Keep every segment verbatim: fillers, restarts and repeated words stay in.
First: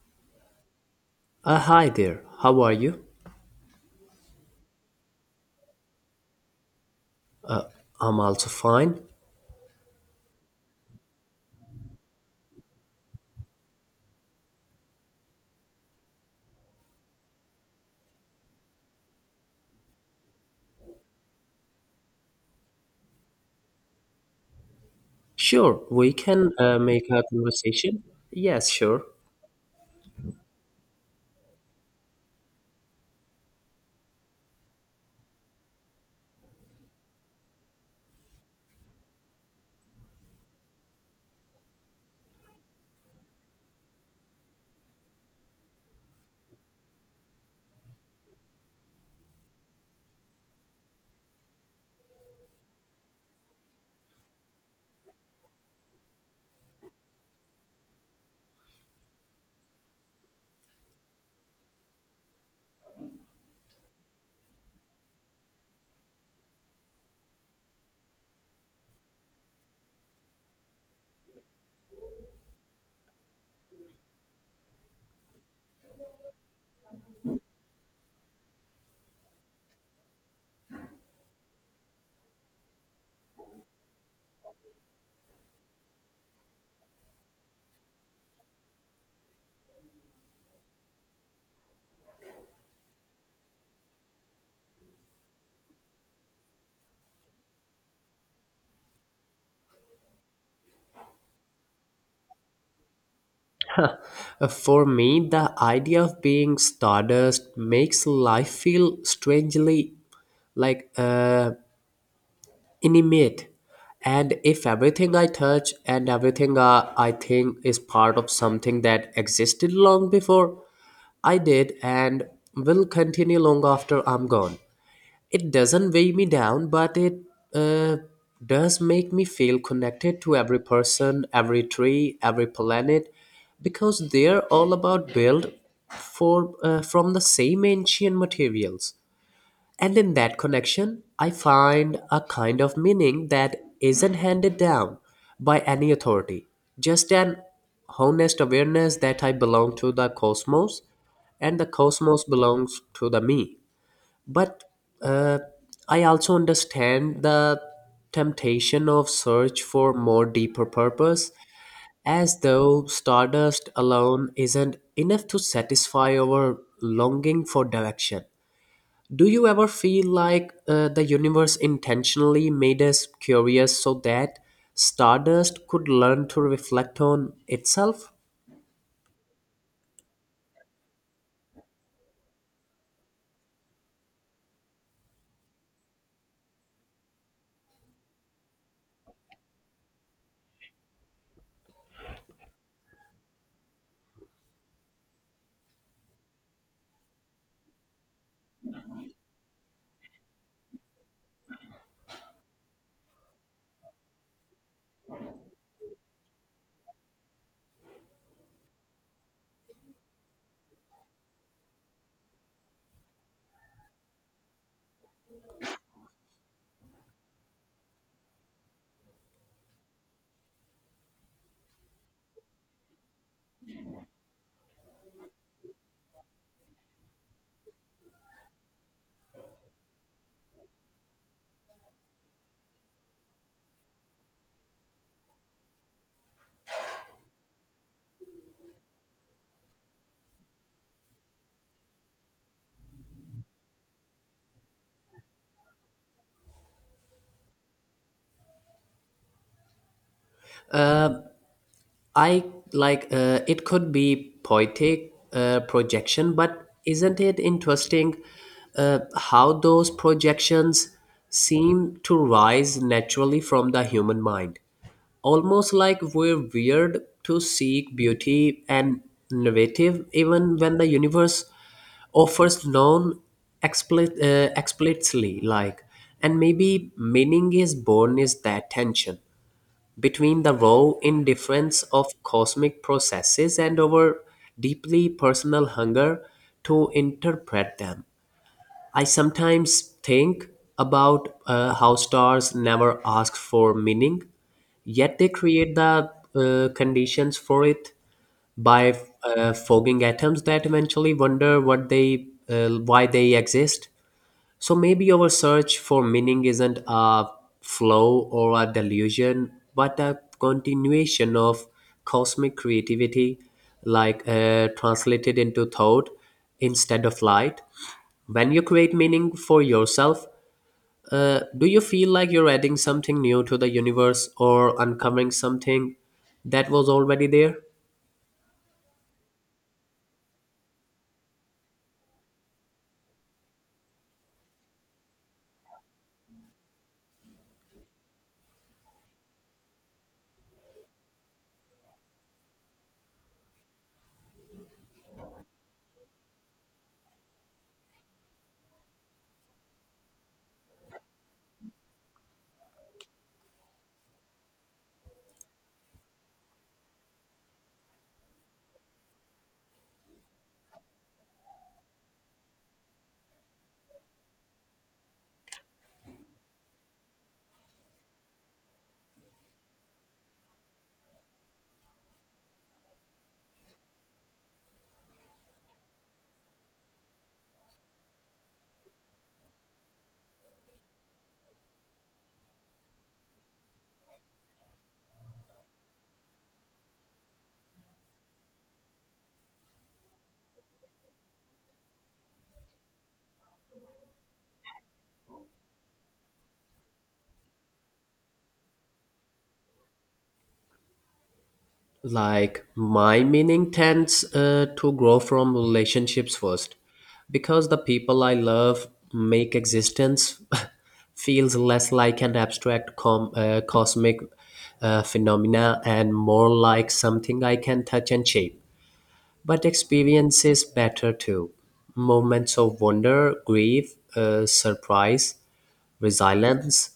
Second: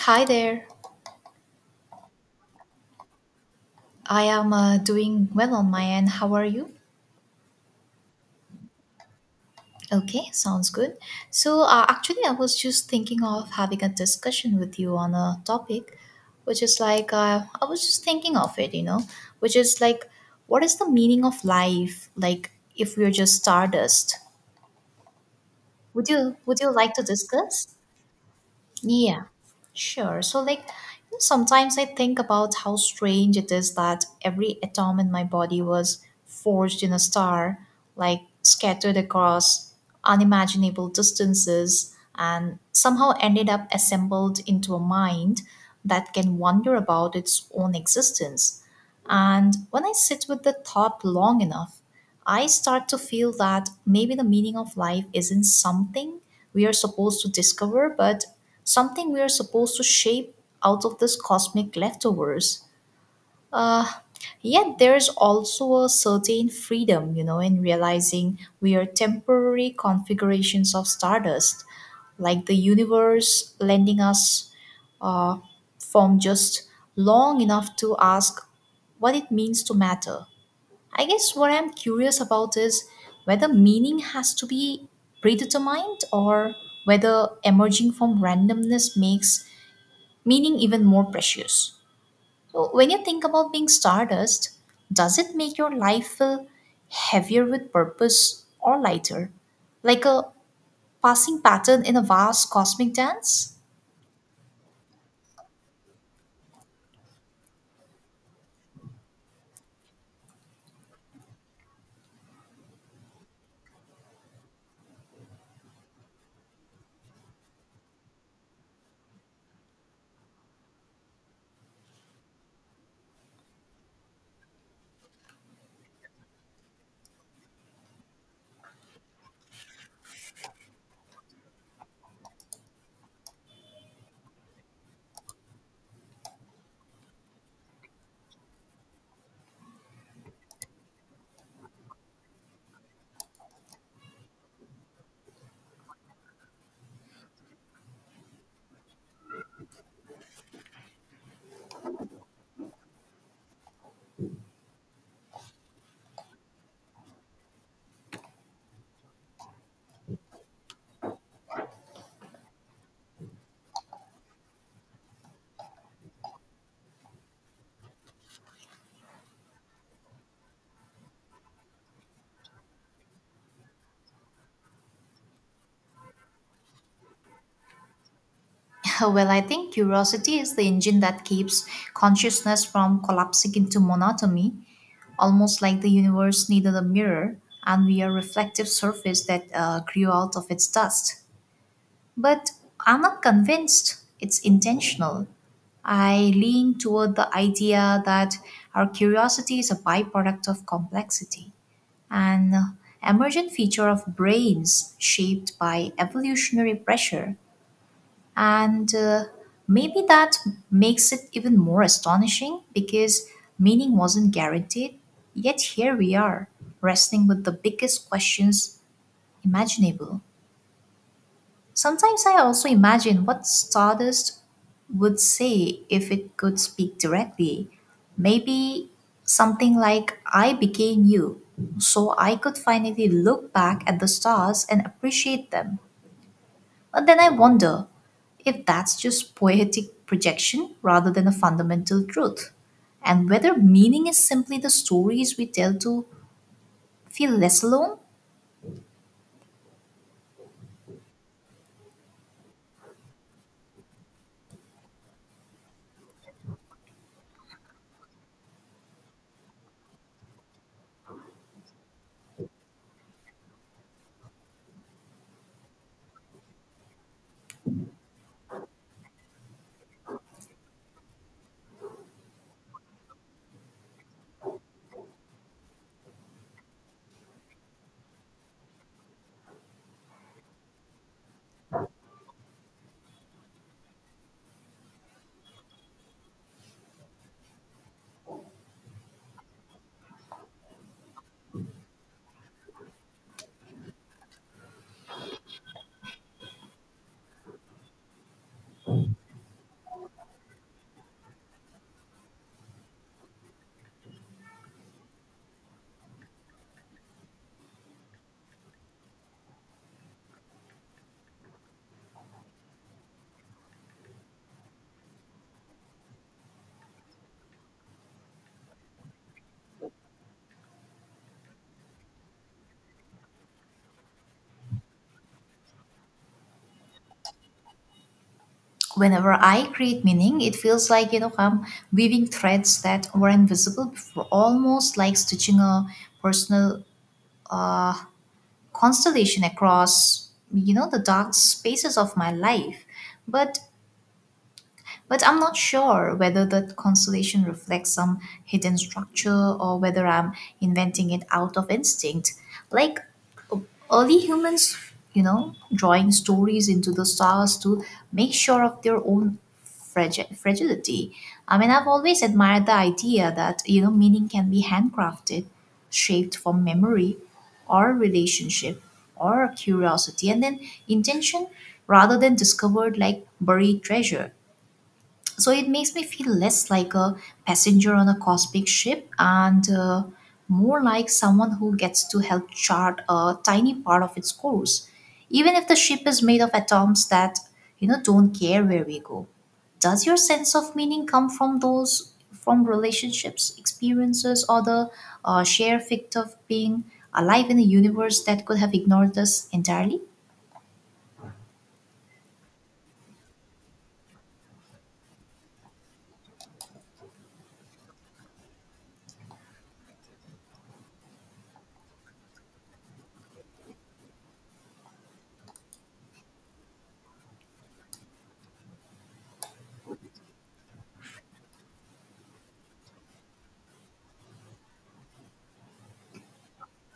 Hi there. Uh, hi there. How are you? I am uh, doing well on my end. How are you? I'm also fine. Okay, sounds good. So, uh, actually, I was just thinking of having a discussion with you on a topic, which is like, uh, I was just thinking of it, you know, which is like, what is the meaning of life? Like, if we're just stardust, Sure, would we you can would you uh, like to make a discuss? conversation. Yes, sure. Yeah, sure. So, like, you know, sometimes I think about how strange it is that every atom in my body was forged in a star, like scattered across unimaginable distances, and somehow ended up assembled into a mind that can wonder about its own existence. And when I sit with the thought long enough, I start to feel that maybe the meaning of life isn't something we are supposed to discover, but something we are supposed to shape out of this cosmic leftovers. Uh, yet there's also a certain freedom, you know, in realizing we are temporary configurations of stardust, like the universe lending us form just long enough to ask what it means to matter. I guess what I'm curious about is whether meaning has to be predetermined or whether emerging from randomness makes meaning even more precious. So, when you think about being stardust, does it make your life feel heavier with purpose or lighter? Like a passing pattern in a vast cosmic dance? Uh, for me, the idea of being stardust makes life feel strangely like uh, inanimate. And if everything I touch and everything uh, I think is part of something that existed long before I did and will continue long after I'm gone. It doesn't weigh me down, but it uh, does make me feel connected to every person, every tree, every planet, because they're all about built for uh, from the same ancient materials. And in that connection, I find a kind of meaning that isn't handed down by any authority, just an honest awareness that I belong to the cosmos and the cosmos belongs to the me but uh, I also understand the temptation of search for more deeper purpose, as though stardust alone isn't enough to satisfy our longing for direction. Do you ever feel like uh, the universe intentionally made us curious so that stardust could learn to reflect on itself? Well, I think curiosity is the engine that keeps consciousness from collapsing into monotony, almost like the universe needed a mirror and we are reflective surface that uh, grew out of its dust. But I'm not convinced it's intentional. I lean toward the idea that our curiosity is a byproduct of complexity, an emergent feature of brains shaped by evolutionary pressure and uh, maybe that makes it even more astonishing because meaning wasn't guaranteed, yet here we are, wrestling with the biggest questions imaginable. Sometimes I also imagine what Stardust would say if it could speak directly. Maybe something like, I became you, so I could finally look back at the stars and appreciate them. But then I wonder if that's just poetic projection rather than a fundamental truth, and whether meaning is simply the stories we tell to feel less alone. I like uh, it could be poetic uh, projection, but isn't it interesting uh, how those projections seem to rise naturally from the human mind? Almost like we're weird to seek beauty and innovative, even when the universe offers none expli- uh, explicitly. Like, and maybe meaning is born is that tension between the raw indifference of cosmic processes and our deeply personal hunger to interpret them. I sometimes think about uh, how stars never ask for meaning, yet they create the uh, conditions for it by uh, fogging atoms that eventually wonder what they uh, why they exist. So maybe our search for meaning isn't a flow or a delusion, but a continuation of cosmic creativity, like uh, translated into thought instead of light. When you create meaning for yourself, uh, do you feel like you're adding something new to the universe or uncovering something that was already there? Whenever I create meaning, it feels like you know I'm weaving threads that were invisible before, almost like stitching a personal uh, constellation across you know the dark spaces of my life. But But I'm not sure whether the constellation reflects some hidden structure or whether I'm inventing it out of instinct. Like early humans, you know, drawing stories into the stars to make sure of their own fragi- fragility. I mean, I've always admired the idea that, you know, meaning can be handcrafted, shaped from memory or relationship or curiosity, and then intention rather than discovered like buried treasure. So it makes me feel less like a passenger on a cosmic ship and, uh, more like someone who gets to help chart a tiny part of its course, even if the ship is made of atoms that, you know don't care where we go. Does your sense of meaning come from those, from relationships, experiences, or the uh, sheer fact of being alive in a universe that could have ignored us entirely? Like my meaning tends uh, to grow from relationships first because the people I love make existence feels less like an abstract com- uh, cosmic uh, phenomena and more like something I can touch and shape. But experiences is better too. Moments of wonder, grief, uh, surprise, resilience.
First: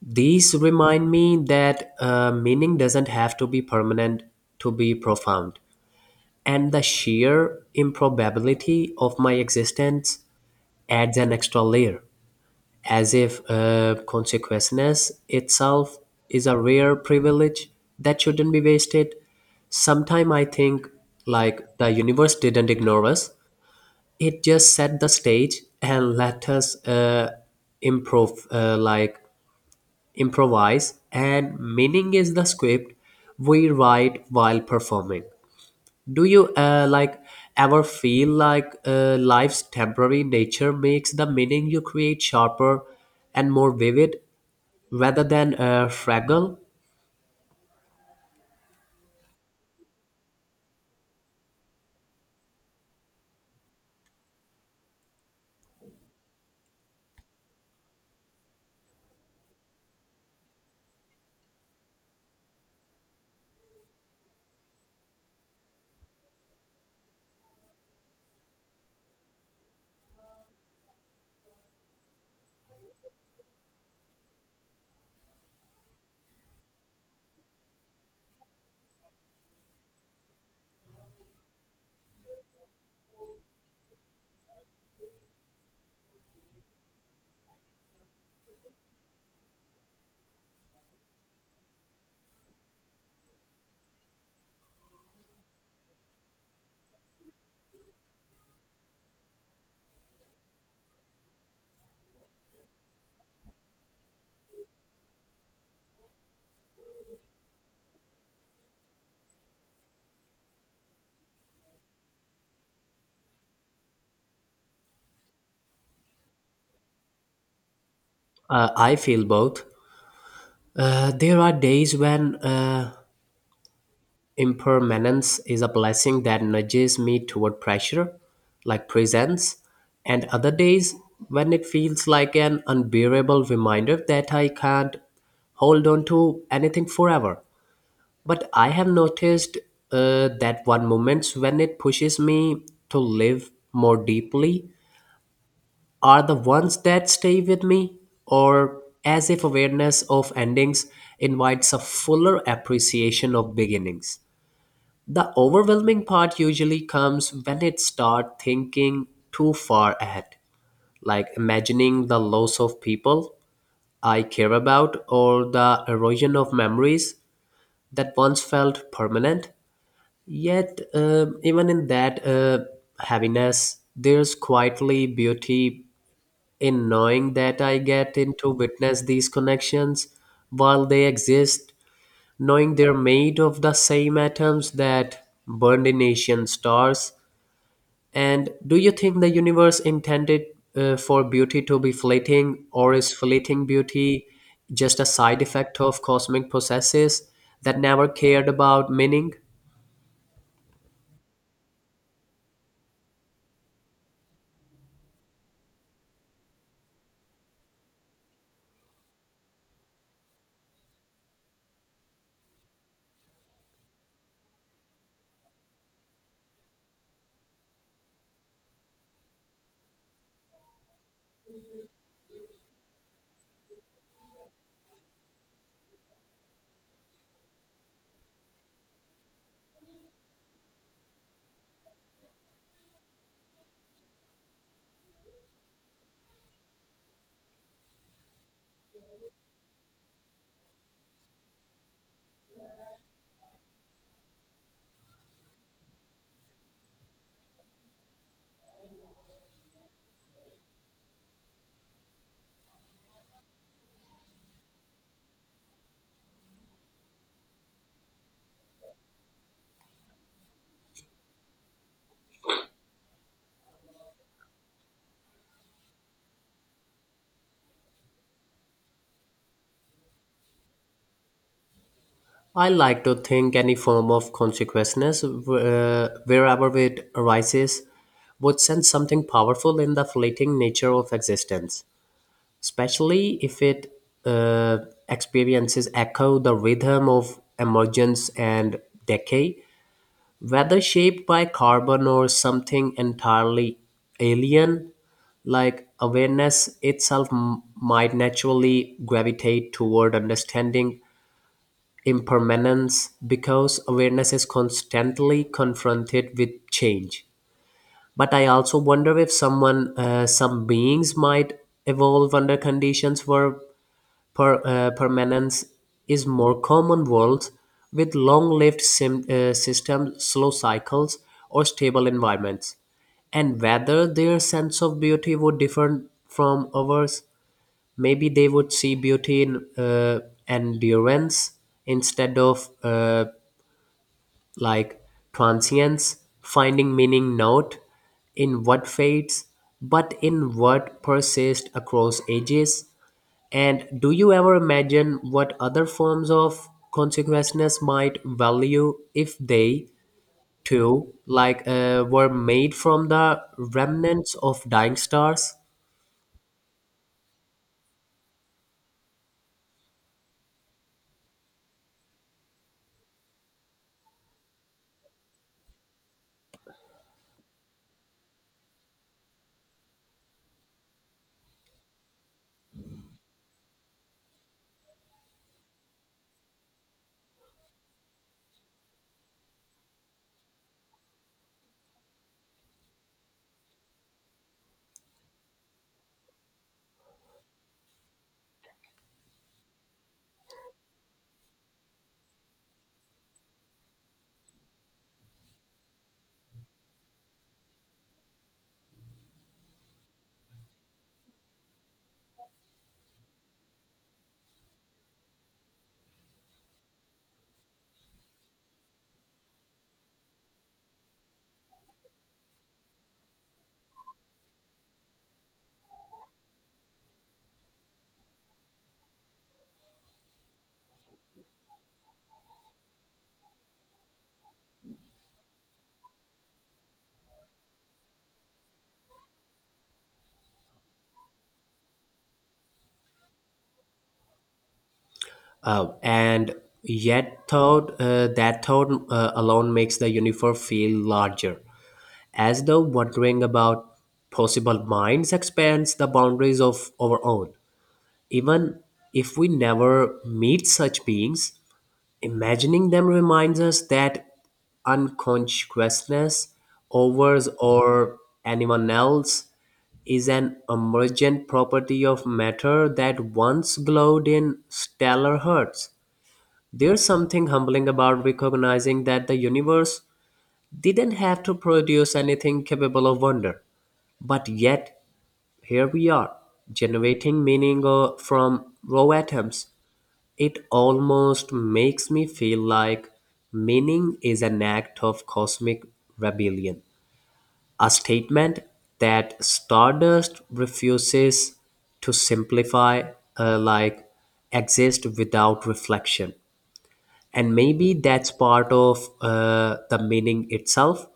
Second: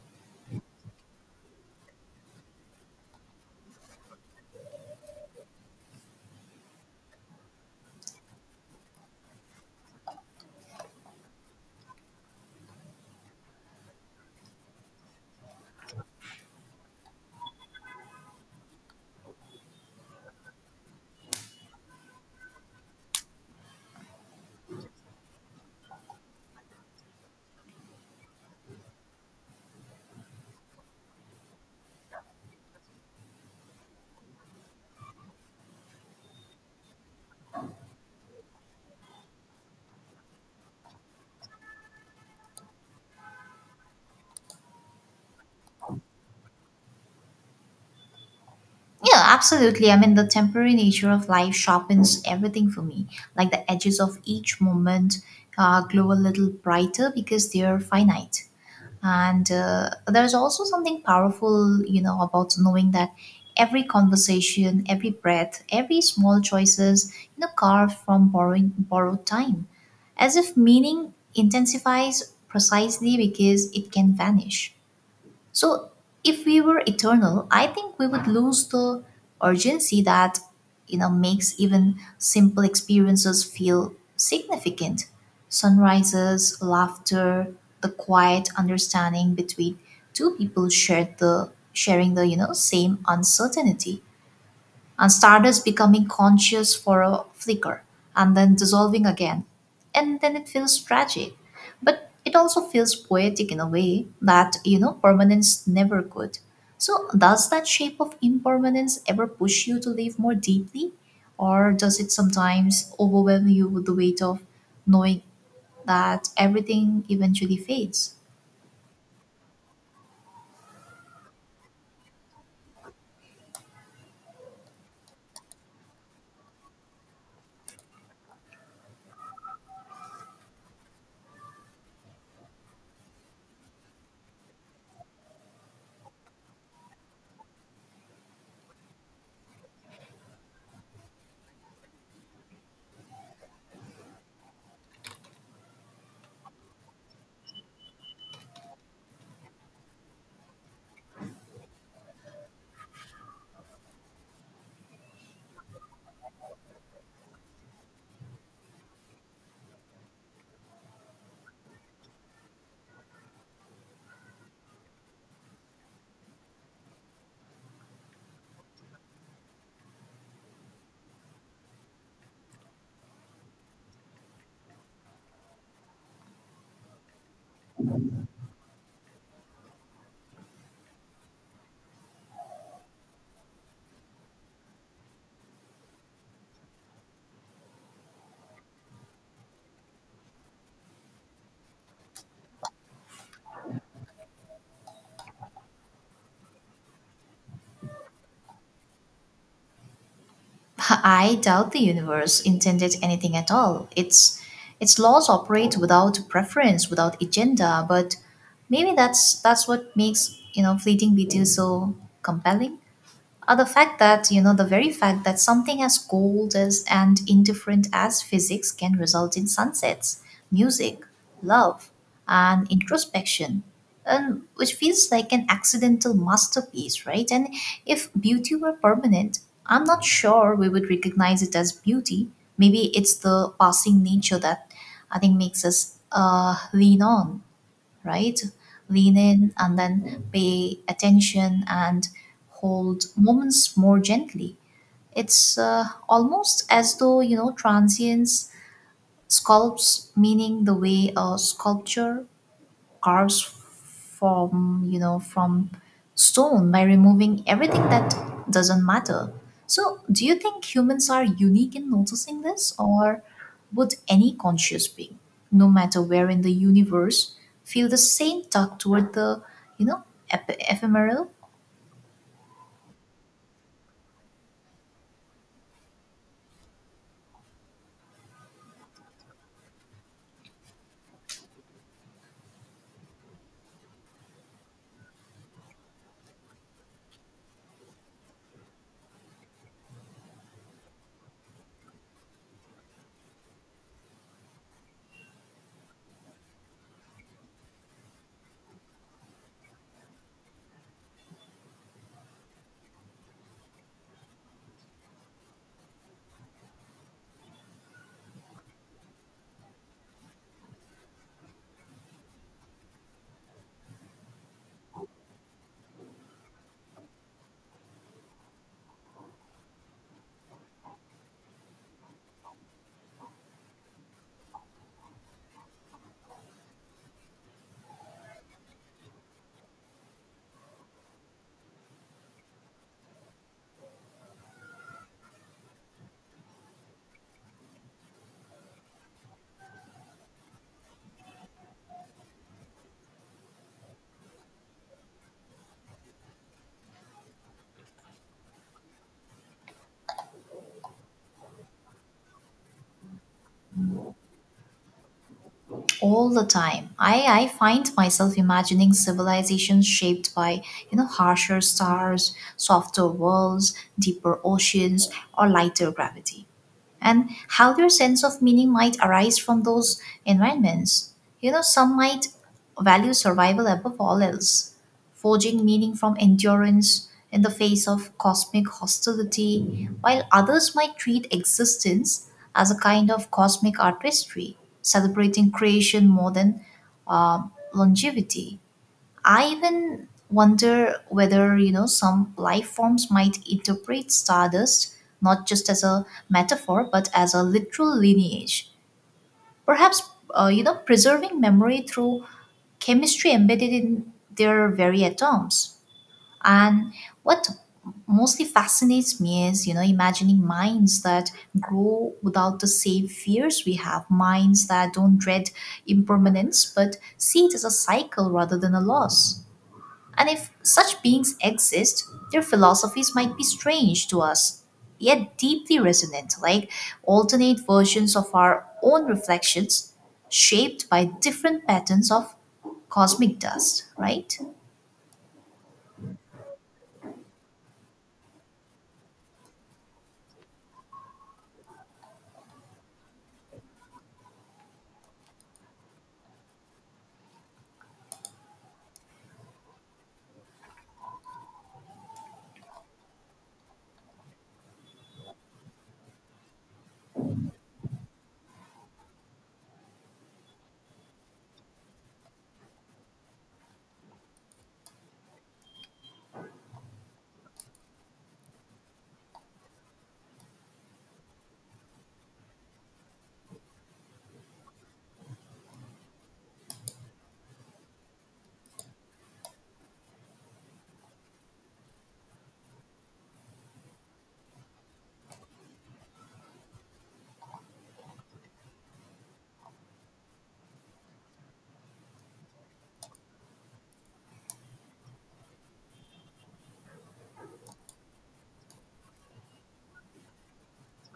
These remind me that uh, meaning doesn't have to be permanent to be profound, and the sheer improbability of my existence adds an extra layer, as if uh, consequentness itself is a rare privilege that shouldn't be wasted. Sometime I think like the universe didn't ignore us; it just set the stage and let us uh, improv, uh, like improvise. And meaning is the script we write while performing. Do you uh, like ever feel like uh, life's temporary nature makes the meaning you create sharper and more vivid rather than uh, fragile? Yeah, absolutely. I mean, the temporary nature of life sharpens everything for me. Like the edges of each moment uh, glow a little brighter because they're finite. And uh, there's also something powerful, you know, about knowing that every conversation, every breath, every small choices, you know, carved from borrowing borrowed time, as if meaning intensifies precisely because it can vanish. So, if we were eternal, I think we would lose the urgency that, you know, makes even simple experiences feel significant. Sunrises, laughter, the quiet understanding between two people shared the sharing the, you know, same uncertainty, and stardust becoming conscious for a flicker and then dissolving again. And then it feels tragic. But it also feels poetic in a way that, you know, permanence never could. So, does that shape of impermanence ever push you to live more deeply? Or does it sometimes overwhelm you with the weight of knowing that everything eventually fades? uh, I feel both. Uh, there are days when uh, impermanence is a blessing that nudges me toward pressure like presence, and other days when it feels like an unbearable reminder that I can't hold on to anything forever. But I have noticed uh, that one moments when it pushes me to live more deeply are the ones that stay with me, or as if awareness of endings invites a fuller appreciation of beginnings. The overwhelming part usually comes when it start thinking too far ahead, like imagining the loss of people I care about or the erosion of memories that once felt permanent. Yet, um, even in that uh, heaviness, there's quietly beauty in knowing that I get in to witness these connections while they exist, knowing they're made of the same atoms that burned in ancient stars. And do you think the universe intended uh, for beauty to be fleeting, or is fleeting beauty just a side effect of cosmic processes that never cared about meaning? I doubt the universe intended anything at all. Its its laws operate without preference, without agenda, but maybe that's that's what makes, you know, fleeting beauty so compelling. Uh, the fact that, you know, the very fact that something as cold as and indifferent as physics can result in sunsets, music, love, and introspection, and which feels like an accidental masterpiece, right? And if beauty were permanent, I'm not sure we would recognize it as beauty. Maybe it's the passing nature that I think makes us uh, lean on, right? Lean in and then pay attention and hold moments more gently. It's, uh, almost as though, you know, transience sculpts meaning the way a sculpture cars from, you know from stone, by removing everything that doesn't matter. So do you think humans are unique in noticing this, or would any conscious being, no matter where in the universe, feel the same tug toward the, you know ep- ephemeral? I like to think any form of consciousness, uh, wherever it arises, would sense something powerful in the fleeting nature of existence, especially if it uh, experiences echo the rhythm of emergence and decay, whether shaped by carbon or something entirely alien. Like awareness itself m- might naturally gravitate toward understanding impermanence because awareness is constantly confronted with change. But I also wonder if someone uh, some beings might evolve under conditions where per, uh, permanence is more common, worlds with long-lived sim- uh, systems, slow cycles, or stable environments, and whether their sense of beauty would differ from ours. Maybe they would see beauty in uh, endurance instead of uh, like transience, finding meaning not in what fades, but in what persists across ages. And do you ever imagine what other forms of consciousness might value if they, too, like uh, were made from the remnants of dying stars? All the time. I i find myself imagining civilizations shaped by, you know, harsher stars, softer worlds, deeper oceans, or lighter gravity, and how their sense of meaning might arise from those environments. You know, some might value survival above all else, forging meaning from endurance in the face of cosmic hostility, while others might treat existence as a kind of cosmic artistry, celebrating creation more than longevity. I even wonder whether, you know, some life forms might interpret stardust not just as a metaphor but as a literal lineage. Perhaps, uh, you know, preserving memory through chemistry embedded in their very atoms. And what mostly fascinates me is, you know, imagining minds that grow without the same fears we have, minds that don't dread impermanence but see it as a cycle rather than a loss. And if such beings exist, their philosophies might be strange to us, yet deeply resonant, like alternate versions of our own reflections, shaped by different patterns of cosmic dust, right? Oh, and yet thought uh, that thought uh, alone makes the universe feel larger, as though wondering about possible minds expands the boundaries of our own. Even if we never meet such beings, imagining them reminds us that unconsciousness, ours or anyone else, is an emergent property of matter that once glowed in stellar hearts. There's something humbling about recognizing that the universe didn't have to produce anything capable of wonder. But yet, here we are, generating meaning uh, from raw atoms. It almost makes me feel like meaning is an act of cosmic rebellion, a statement that stardust refuses to simplify, uh, like exist without reflection. And maybe that's part of uh, the meaning itself,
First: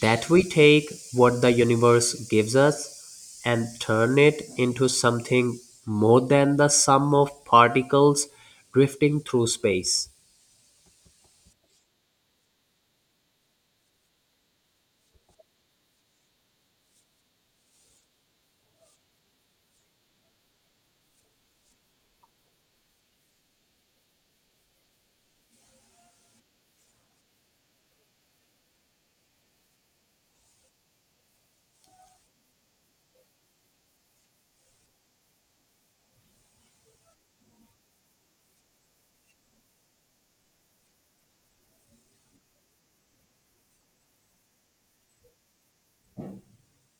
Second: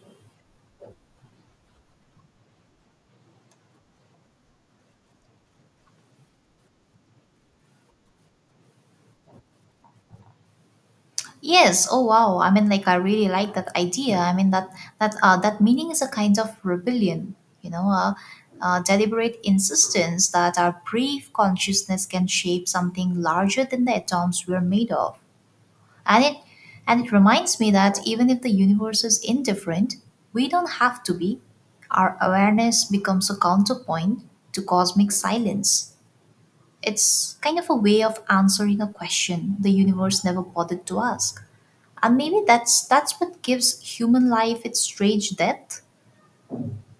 that we take what the universe gives us and turn it into something more than the sum of particles drifting through space. Yes. Oh wow. I mean, like I really like that idea. I mean that that uh, that meaning is a kind of rebellion, you know, a, a deliberate insistence that our brief consciousness can shape something larger than the atoms we're made of. And it and it reminds me that even if the universe is indifferent, we don't have to be. Our awareness becomes a counterpoint to cosmic silence. It's kind of a way of answering a question the universe never bothered to ask. And maybe that's that's what gives human life its strange depth.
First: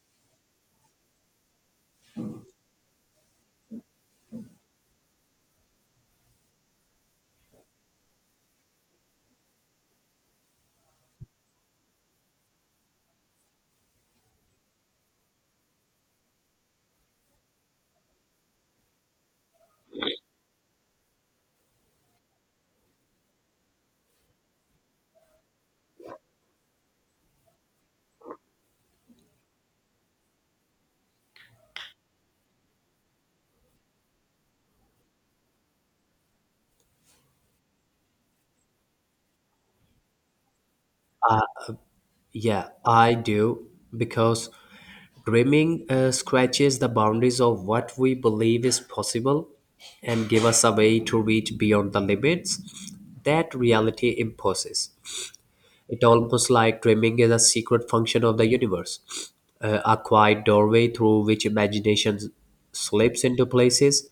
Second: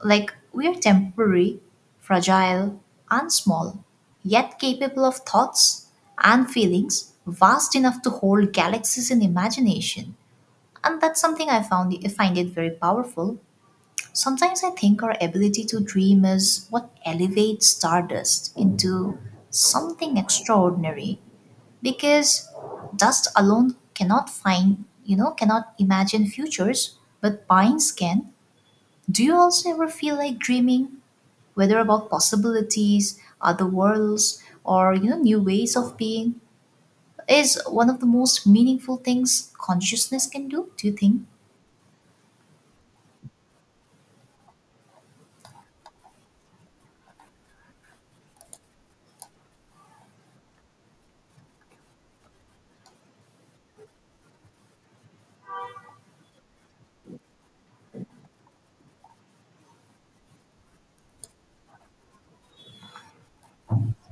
Like we are temporary, fragile, and small, yet capable of thoughts and feelings vast enough to hold galaxies in imagination. And that's something I found I find it very powerful. Sometimes I think our ability to dream is what elevates stardust into something extraordinary because dust alone cannot find, you know, cannot imagine futures, but pines can. Do you also ever feel like dreaming, whether about possibilities, other worlds, or, you know, new ways of being, is one of the most meaningful things consciousness can do, do you think? Yeah, I do, because dreaming uh, scratches the boundaries of what we believe is possible and give us a way to reach beyond the limits that reality imposes. It almost like dreaming is a secret function of the universe, uh, a quiet doorway through which imagination slips into places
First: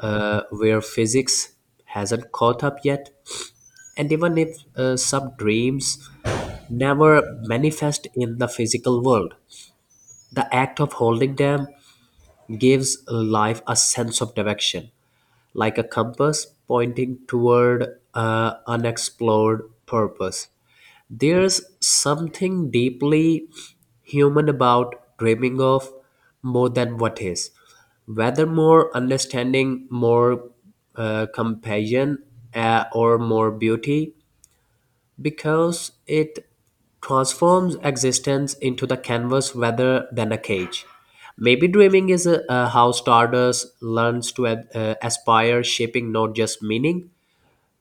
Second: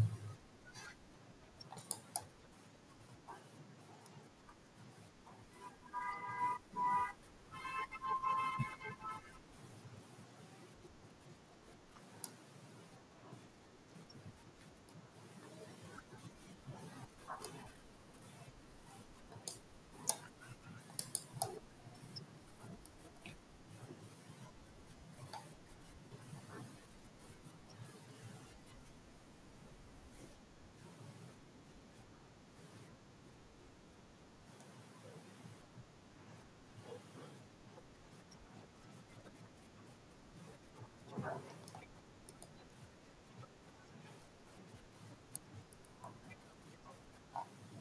uh, where physics hasn't caught up yet. And even if uh, some dreams never manifest in the physical world, the act of holding them gives life a sense of direction, like a compass pointing toward uh, unexplored purpose. There's something deeply human about dreaming of more than what is, whether more understanding, more uh, compassion, uh, or more beauty, because it transforms existence into the canvas rather than a cage. Maybe dreaming is uh, uh, how Stardust learns to uh, uh, aspire, shaping not just meaning,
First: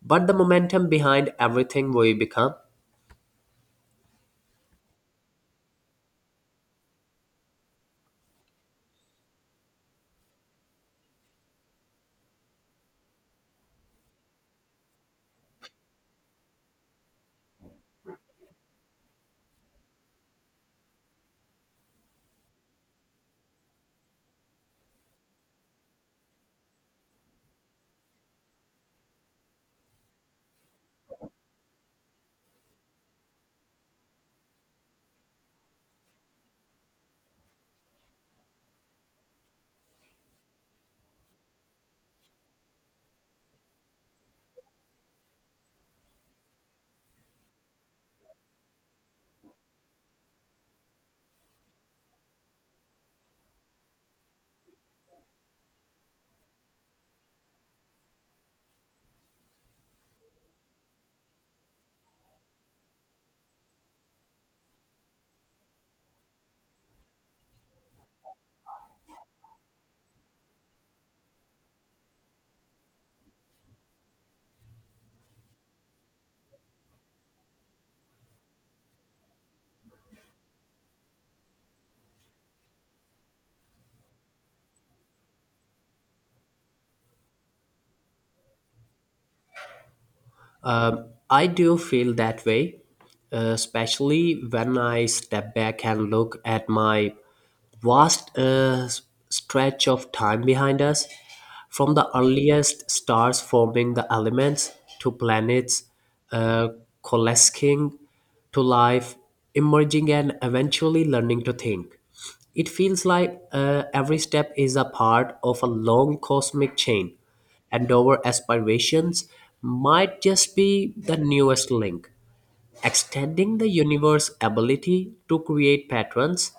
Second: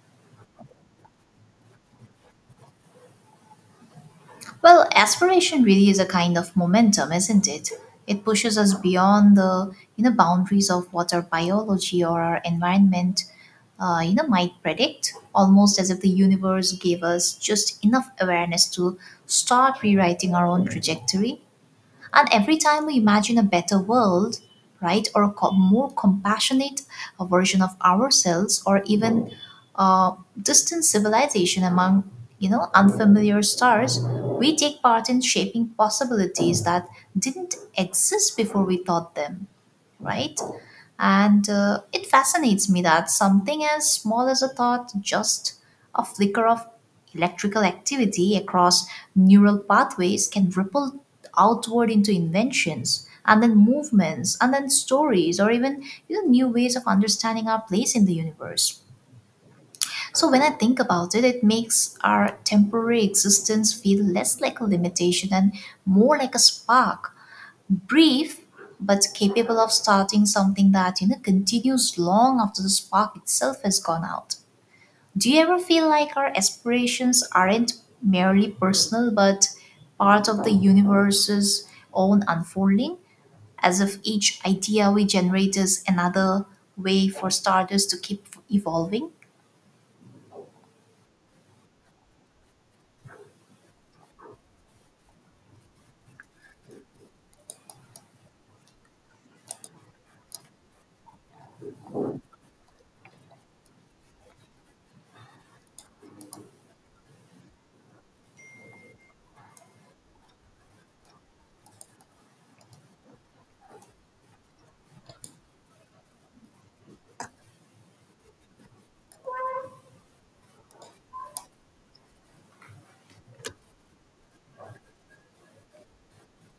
but the momentum behind everything we become. Well, aspiration really is a kind of momentum, isn't it? It pushes us beyond the, you know boundaries of what our biology or our environment, uh, you know, might predict, almost as if the universe gave us just enough awareness to start rewriting our own trajectory. And every time we imagine a better world, right, or a co- more compassionate uh, version of ourselves, or even uh, distant civilization among, you know unfamiliar stars, we take part in shaping possibilities that didn't exist before we thought them, right? And uh, it fascinates me that something as small as a thought, just a flicker of electrical activity across neural pathways, can ripple outward into inventions and then movements and then stories, or even, you know, new ways of understanding our place in the universe. So when I think about it, it makes our temporary existence feel less like a limitation and more like a spark, brief but capable of starting something that, you know, continues long after the spark itself has gone out. Do you ever feel like our aspirations aren't merely personal but part of the universe's own unfolding, as if each idea we generate is another way for starters to keep evolving? Um, I do feel that way, uh, especially when I step back and look at my vast uh, s- stretch of time behind us, from the earliest stars forming the elements to planets uh, coalescing to life emerging and eventually learning to think. It feels like uh, every step is a part of a long cosmic chain, and our aspirations might just be the newest link, extending the universe's ability to create patterns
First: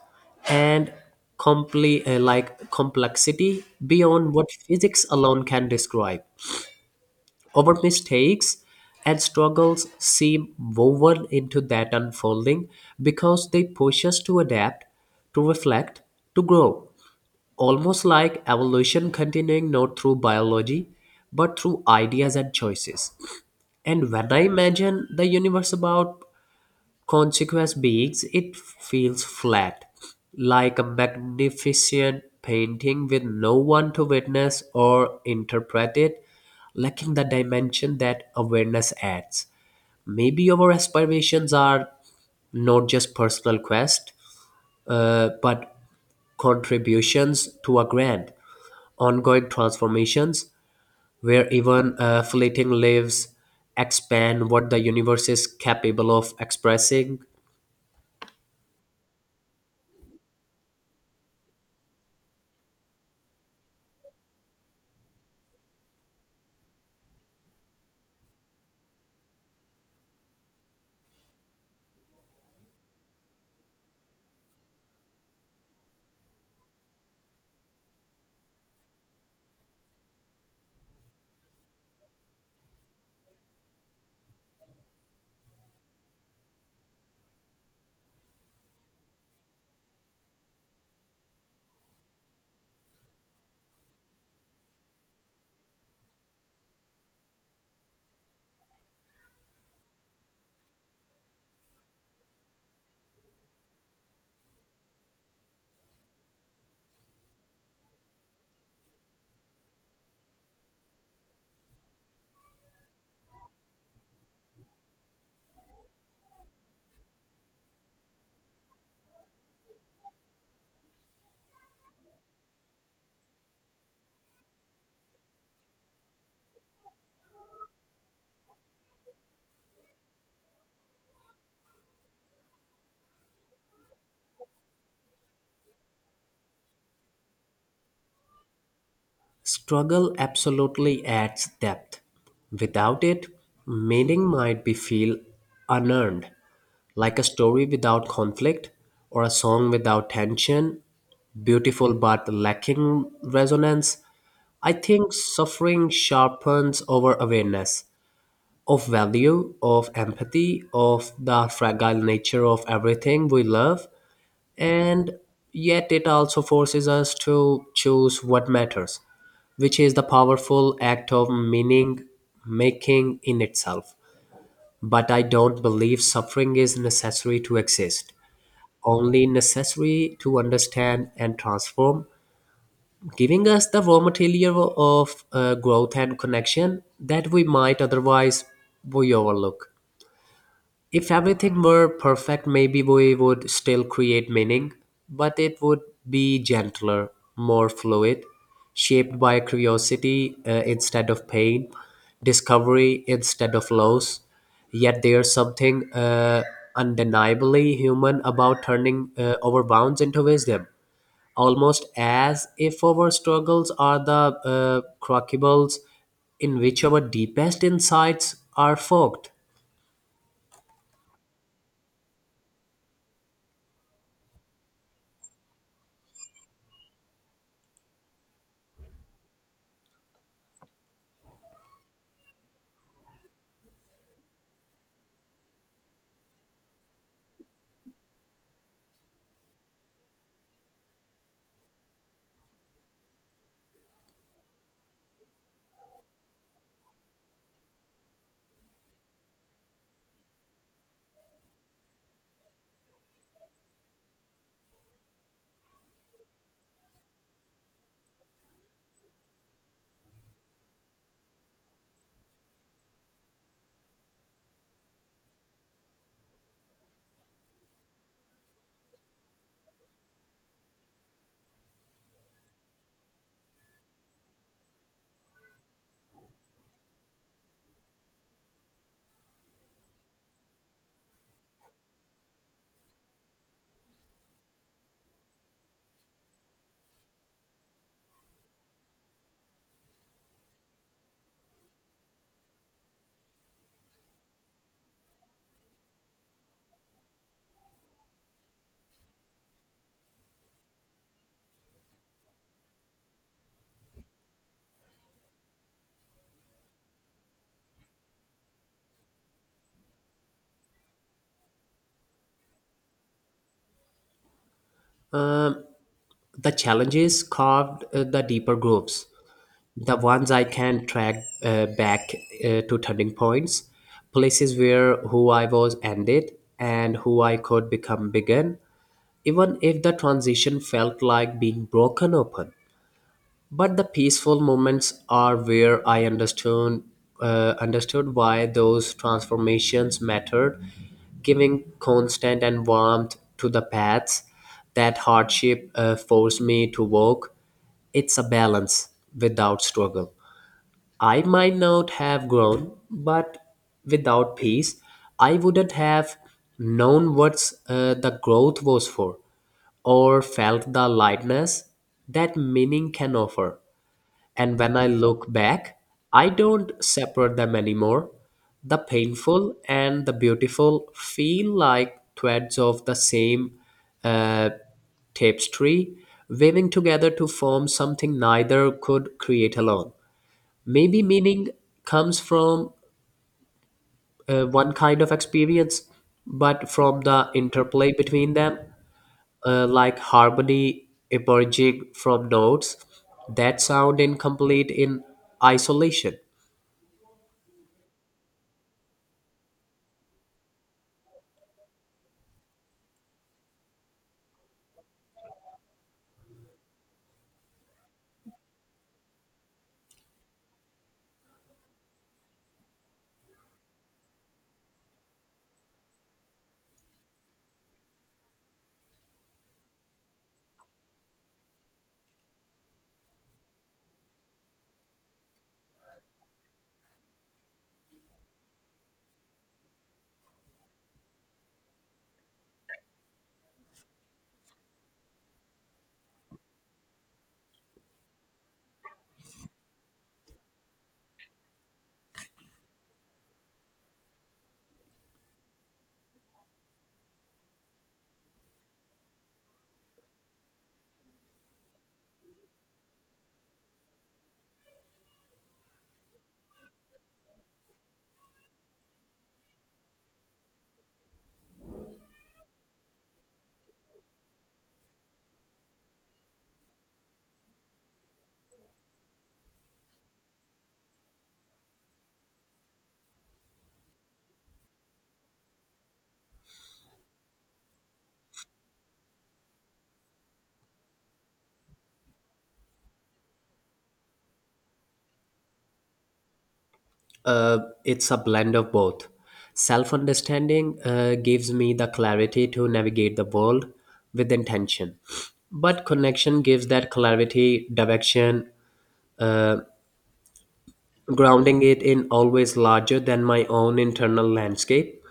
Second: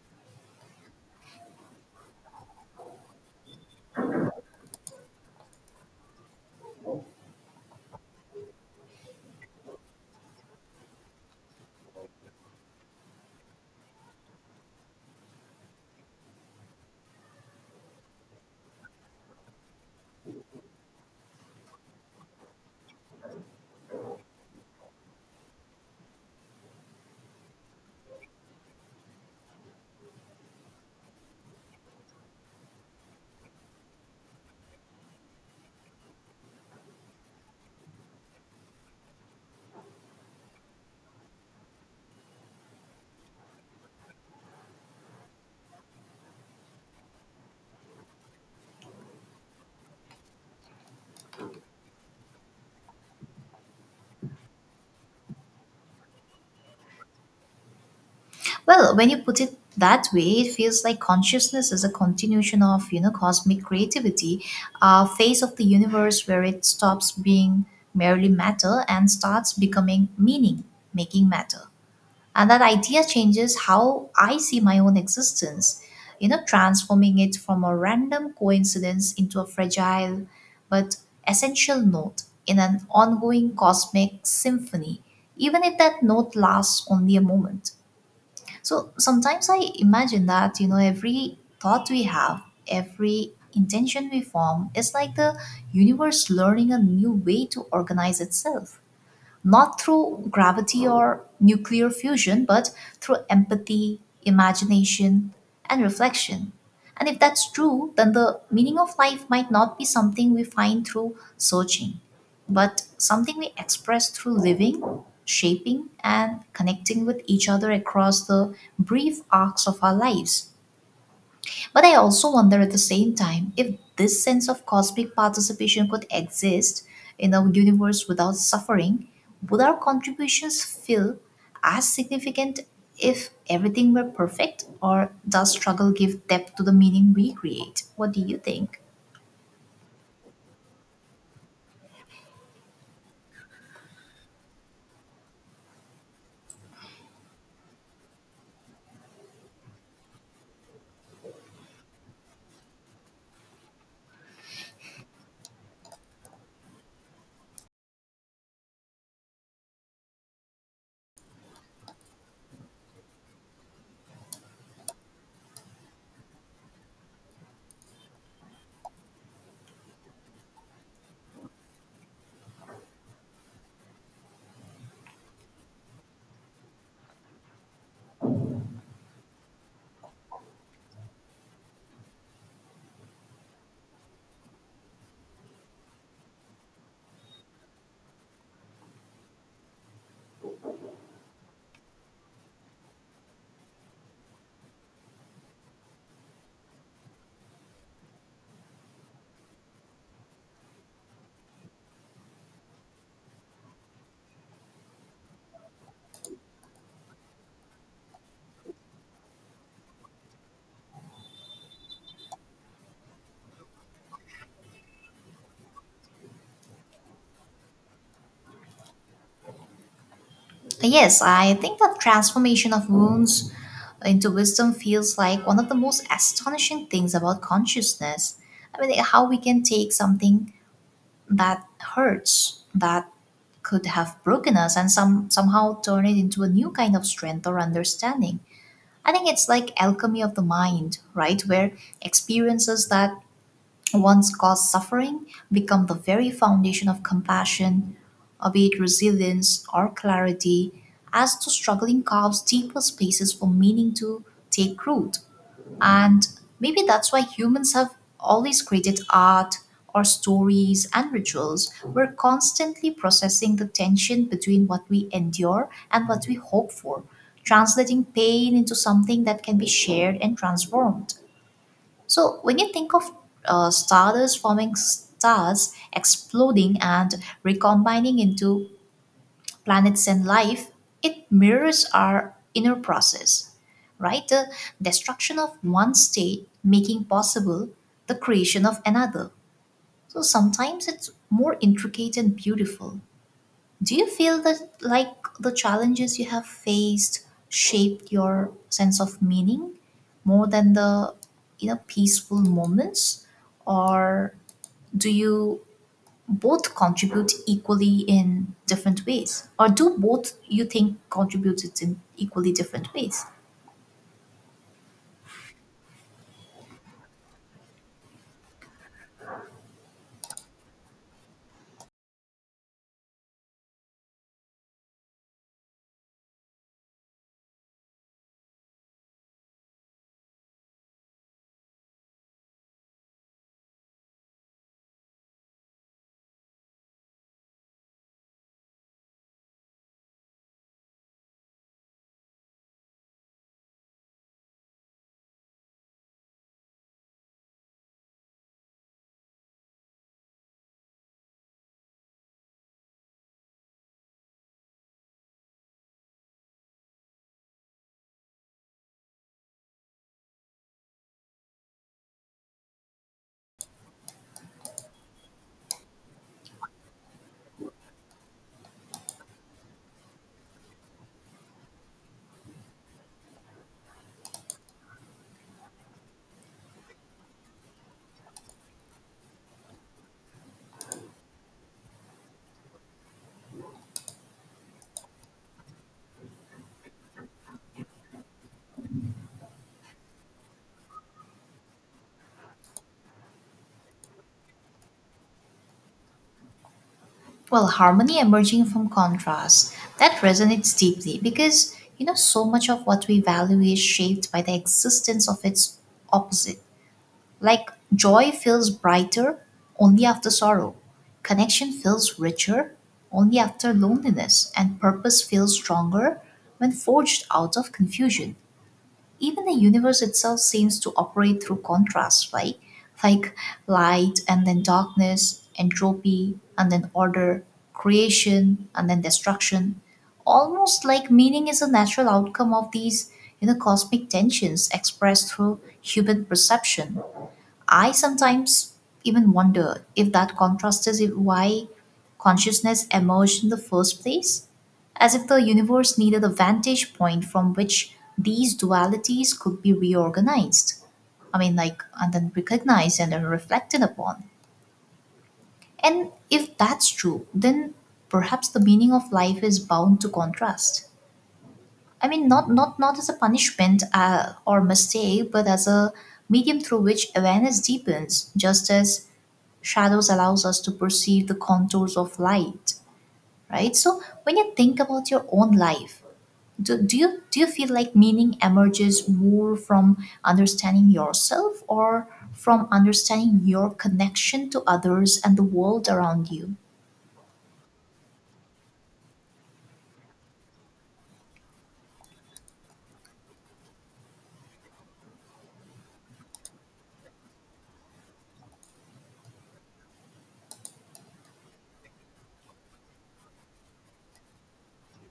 and comple- uh, like complexity beyond what physics alone can describe. Our mistakes and struggles seem woven into that unfolding because they push us to adapt, to reflect, to grow. Almost like evolution continuing not through biology, but through ideas and choices. And when I imagine the universe about consequous beings, it feels flat, like a magnificent painting with no one to witness or interpret it, lacking the dimension that awareness adds. Maybe our aspirations are not just personal quest, uh, but contributions to a grand ongoing transformations where even uh, fleeting lives expand what the universe is capable of expressing. Well, when you put it that way, it feels like consciousness is a continuation of, you know, cosmic creativity, a phase of the universe where it stops being merely matter and starts becoming meaning, making matter. And that idea changes how I see my own existence, you know, transforming it from a random coincidence into a fragile but essential note in an ongoing cosmic symphony, even if that note lasts only a moment. So sometimes I imagine that, you know, every thought we have, every intention we form is like the universe learning a new way to organize itself, not through gravity or nuclear fusion, but through empathy, imagination, and reflection. And if that's true, then the meaning of life might not be something we find through searching, but something we express through living, shaping, and connecting with each other across the brief arcs of our lives. But I also wonder at the same time if this sense of cosmic participation could exist in a universe without suffering. Would our contributions feel as significant if everything were perfect, or does struggle give depth to the meaning we create? What do you think? Struggle absolutely adds depth. Without it, meaning might be feel unearned, like a story without conflict or a song without tension, beautiful but lacking resonance. I think suffering sharpens our awareness of value, of empathy, of the fragile nature of everything we love, and yet it also forces us to choose what matters, which is the powerful act of meaning making in itself. But I don't believe suffering is necessary to exist, only necessary to understand and transform, giving us the raw material of uh, growth and connection that we might otherwise we overlook. If everything were perfect, maybe we would still create meaning, but it would be gentler, more fluid, shaped by curiosity uh, instead of pain, discovery instead of loss. Yet there's something uh, undeniably human about turning uh, our bounds into wisdom, almost as if our struggles are the uh, crucibles in which our deepest insights are forked. Uh, Yes, I think that transformation of wounds into wisdom feels like one of the most astonishing things about consciousness. I mean, how we can take something that hurts, that could have broken us, and some somehow turn it into a new kind of strength or understanding. I think it's like alchemy of the mind, right? Where experiences that once caused suffering become the very foundation of compassion, or be it resilience or clarity, as the struggling carves deeper spaces for meaning to take root. And maybe that's why humans have always created art or stories and rituals. We're constantly processing the tension between what we endure and what we hope for, translating pain into something that can be shared and transformed. So when you think of uh, stardust forming stars, exploding and recombining into planets and life, it mirrors our inner process, right? The destruction of one state making possible the creation of another. So sometimes it's more intricate and beautiful. Do you feel that, like, the challenges you have faced shaped your sense of meaning more than the, you know, peaceful moments, or do you both contribute equally in different ways, or do both you think contributes in equally different ways? Um, The challenges carved uh, the deeper groups, the ones I can track uh, back uh, to turning points, places where who I was ended and who I could become began, even if the transition felt like being broken open. But the peaceful moments are where I understood uh, understood why those transformations mattered, giving constant and warmth to the paths that hardship uh, forced me to walk. It's a balance. Without struggle, I might not have grown, but without peace, I wouldn't have known what uh, the growth was for or felt the lightness that meaning can offer. And when I look back, I don't separate them anymore. The painful and the beautiful feel like threads of the same tapestry, weaving together to form something neither could create alone. Maybe meaning comes from uh, one kind of experience, but from the interplay between them, uh, like harmony emerging from notes that sound incomplete in isolation. Well, harmony emerging from contrast, that resonates deeply because, you know, so much of what we value is shaped by the existence of its opposite. Like, joy feels brighter only after sorrow, connection feels richer only after loneliness, and purpose feels stronger when forged out of confusion. Even the universe itself seems to operate through contrast, right? Like light and then darkness, entropy and then order, creation and then destruction. Almost like meaning is a natural outcome of these, you know, cosmic tensions expressed through human perception. I sometimes even wonder if that contrast is why consciousness emerged in the first place, as if the universe needed a vantage point from which these dualities could be reorganized. I mean, like, and then recognized and then reflected upon. And if that's true, then perhaps the meaning of life is bound to contrast. I mean, not not not as a punishment uh, or mistake, but as a medium through which awareness deepens, just as shadows allows us to perceive the contours of light. Right. So when you think about your own life, do, do you do you feel like meaning emerges more from understanding yourself, or from understanding your connection to others and the world around you? uh, it's a blend of both. Self understanding uh, gives me the clarity to navigate the world with intention, but connection gives that clarity, direction, uh, grounding it in always larger than my own internal landscape.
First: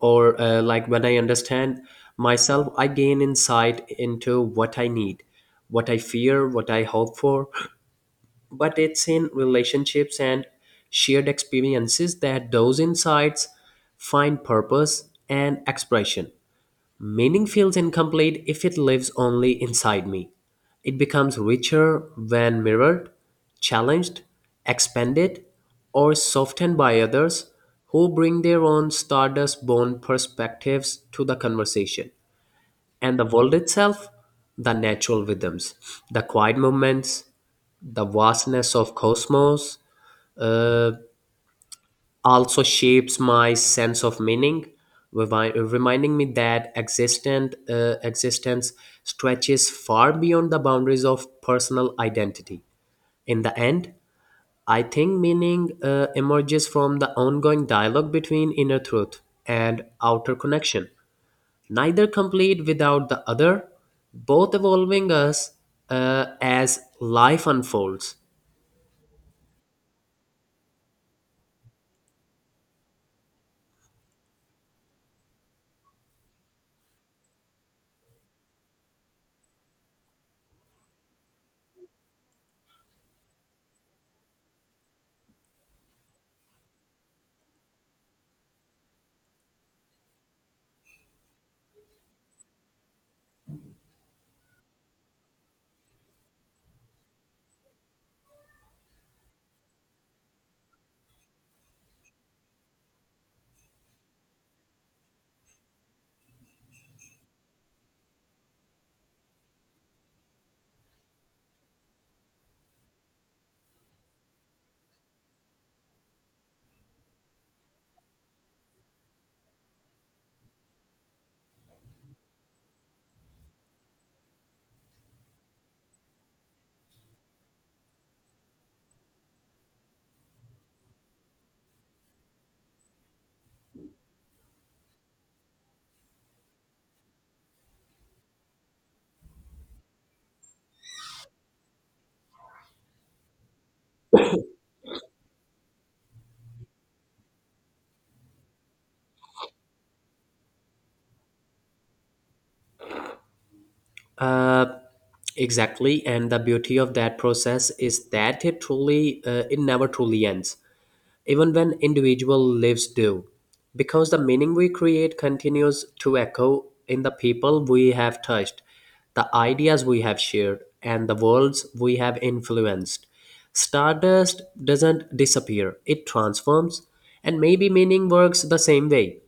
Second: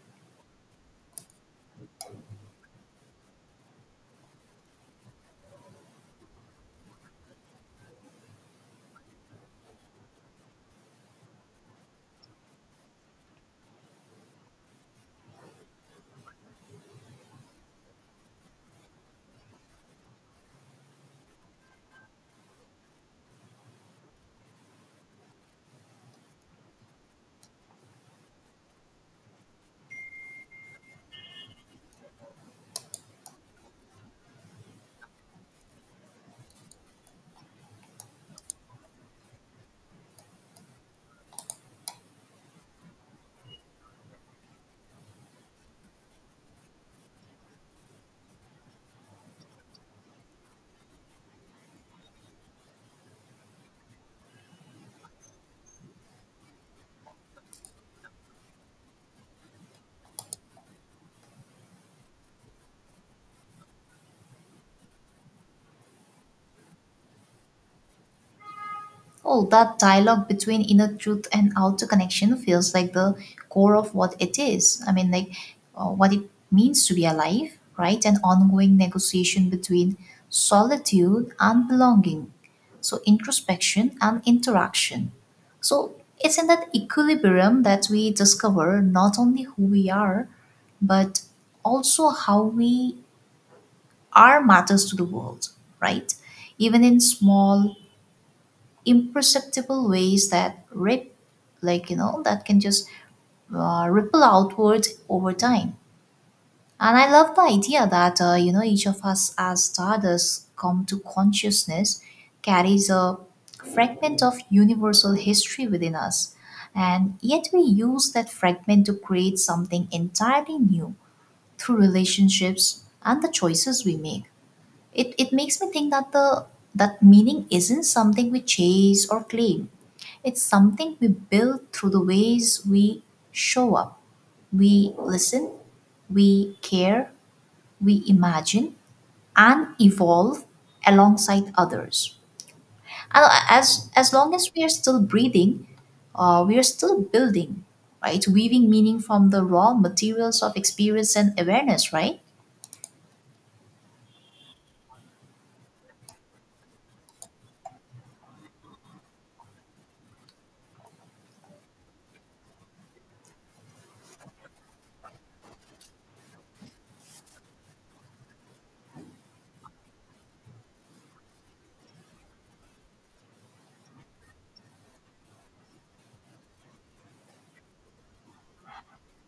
Or, uh, like when I understand myself, I gain insight into what I need, what I fear, what I hope for, but it's in relationships and shared experiences that those insights find purpose and expression. Meaning feels incomplete if it lives only inside me. It becomes richer when mirrored, challenged, expanded, or softened by others who bring their own stardust born perspectives to the conversation. And the world itself, the natural rhythms, the quiet moments, the vastness of cosmos uh, also shapes my sense of meaning revi- reminding me that existent uh, existence stretches far beyond the boundaries of personal identity. In the end, I think meaning uh, emerges from the ongoing dialogue between inner truth and outer connection, neither complete without the other, both evolving us uh, as life unfolds. Oh, that dialogue between inner truth and outer connection feels like the core of what it is. I mean, like, uh, what it means to be alive, right? An ongoing negotiation between solitude and belonging. So, introspection and interaction. So, it's in that equilibrium that we discover not only who we are, but also how we are matters to the world, right? Even in small, imperceptible ways that rip, like, you know, that can just uh, ripple outwards over time. And I love the idea that, uh, you know, each of us as stardust come to consciousness carries a fragment of universal history within us, and yet we use that fragment to create something entirely new through relationships and the choices we make. It, it makes me think that the that meaning isn't something we chase or claim. It's something we build through the ways we show up. We listen, we care, we imagine, and evolve alongside others. And as, as long as we are still breathing, uh, we are still building, right? Weaving meaning from the raw materials of experience and awareness, right? uh, Exactly, and the beauty of that process is that it truly, uh, it never truly ends, even when individual lives do, because the meaning we create continues to echo in the people we have touched, the ideas we have shared, and the worlds we have influenced. Stardust doesn't disappear; it transforms, and maybe meaning works the same way,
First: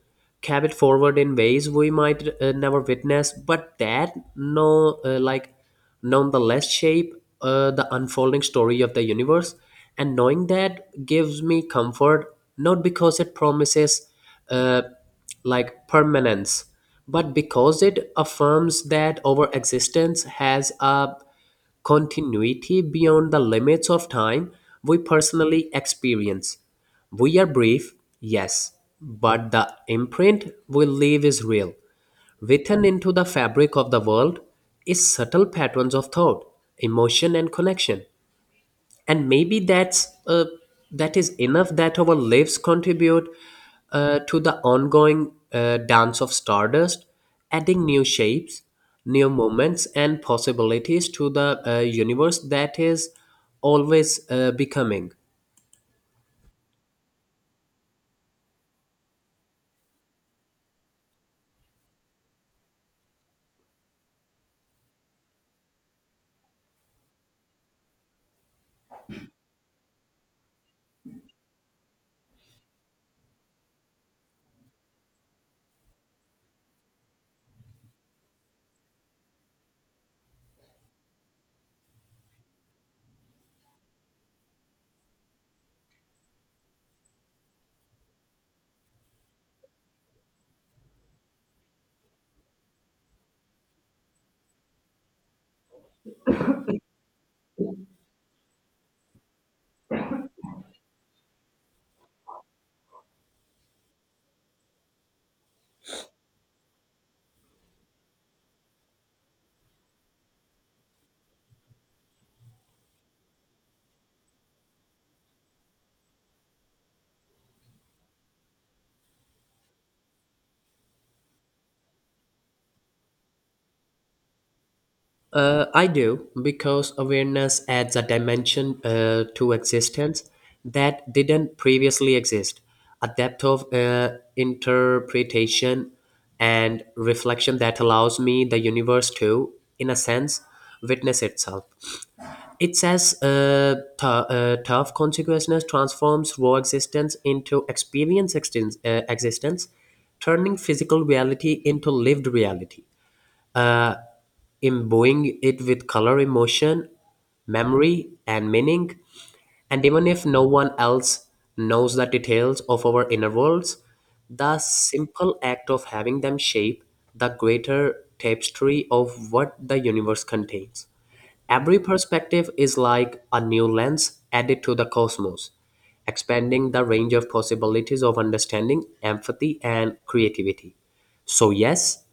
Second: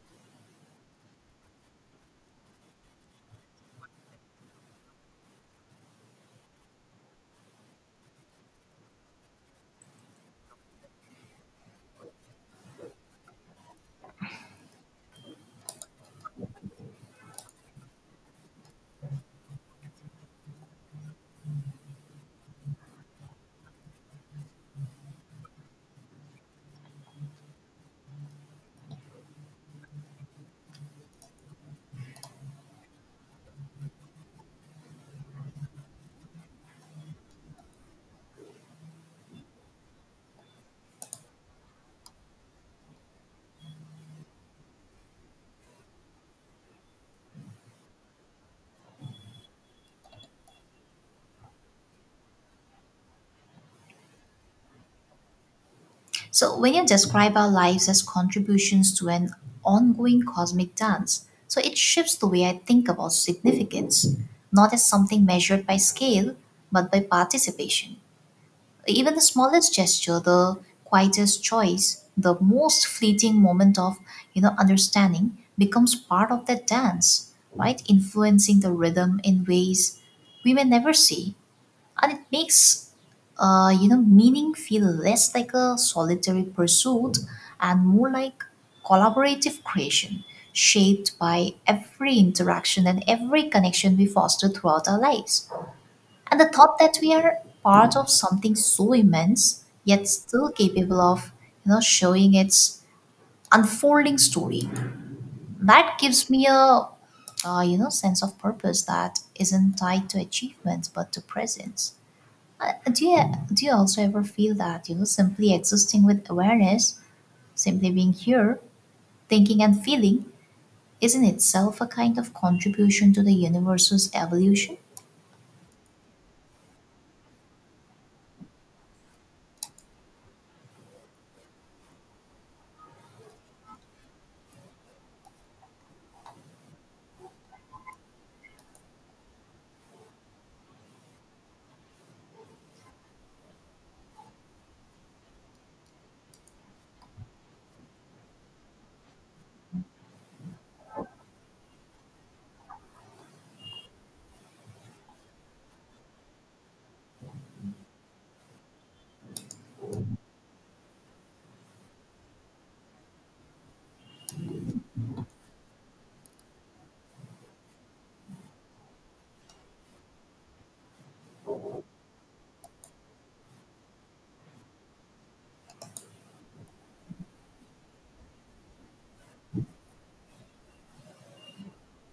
carried forward in ways we might uh, never witness, but that no, uh, like nonetheless shape uh, the unfolding story of the universe. And knowing that gives me comfort, not because it promises uh, like permanence, but because it affirms that our existence has a continuity beyond the limits of time we personally experience. We are brief, yes, but the imprint we leave is real. Written into the fabric of the world is subtle patterns of thought, emotion, and connection. And maybe that's uh, that is enough, that our lives contribute uh, to the ongoing uh, dance of stardust, adding new shapes, new moments, and possibilities to the uh, universe that is always uh, becoming. So we can describe our lives as contributions to an ongoing cosmic dance. So it shifts the way I think about significance, not as something measured by scale, but by participation. Even the smallest gesture, the quietest choice, the most fleeting moment of, you know, understanding becomes part of that dance, right? Influencing the rhythm in ways we may never see. And it makes, uh, you know, meaning feel less like a solitary pursuit and more like collaborative creation, shaped by every interaction and every connection we foster throughout our lives. And the thought that we are part of something so immense, yet still capable of, you know, showing its unfolding story, that gives me a, uh, you know, sense of purpose that isn't tied to achievements but to presence. uh, do you do you also ever feel that, you know, simply existing with awareness, simply being here, thinking and feeling, is in itself a kind of contribution to the universe's evolution? Uh, I do, because awareness adds a dimension uh, to existence that didn't previously exist, a depth of uh, interpretation and reflection that allows me, the universe, to, in a sense, witness itself. It says uh, th- uh, tough consequences transforms raw existence into experience extens- uh, existence, turning physical reality into lived reality, imbuing it with color, emotion, memory, and meaning. And even if no one else knows the details of our inner worlds, the simple act of having them shape the greater tapestry of what the universe contains. Every perspective is like a new lens added to the cosmos, expanding the range of possibilities of understanding, empathy, and creativity. So, yes,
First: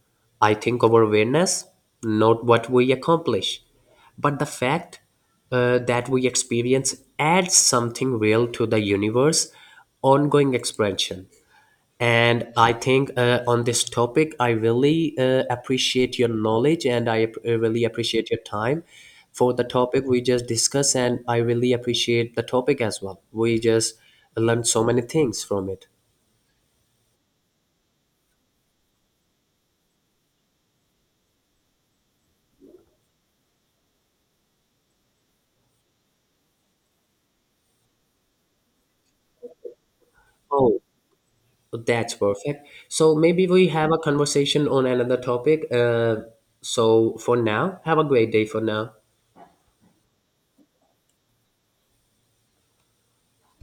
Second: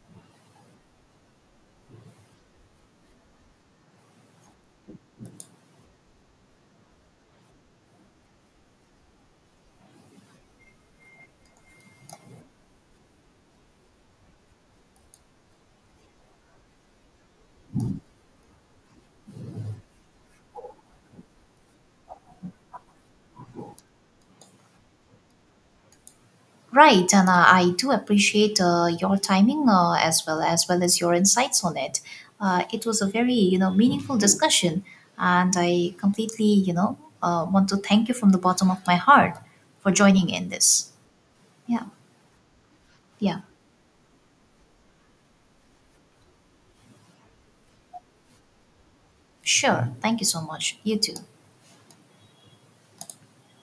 I think our awareness, not what we accomplish, but the fact uh, that we experience adds something real to the universe ongoing expansion. And I think uh, on this topic, I really uh, appreciate your knowledge and I ap- uh, really appreciate your time for the topic we just discussed. And I really appreciate the topic as well. We just learned so many things from it. Right, and uh, I do appreciate uh, your timing uh, as well as well as your insights on it. Uh, it was a very, you know, meaningful discussion, and I completely, you know, uh, want to thank you from the bottom of my heart for joining in Oh, this. Yeah, that's perfect. So yeah, maybe we have a conversation on another topic. Uh, so for now, have a great day for now. sure. Thank you so much. You too.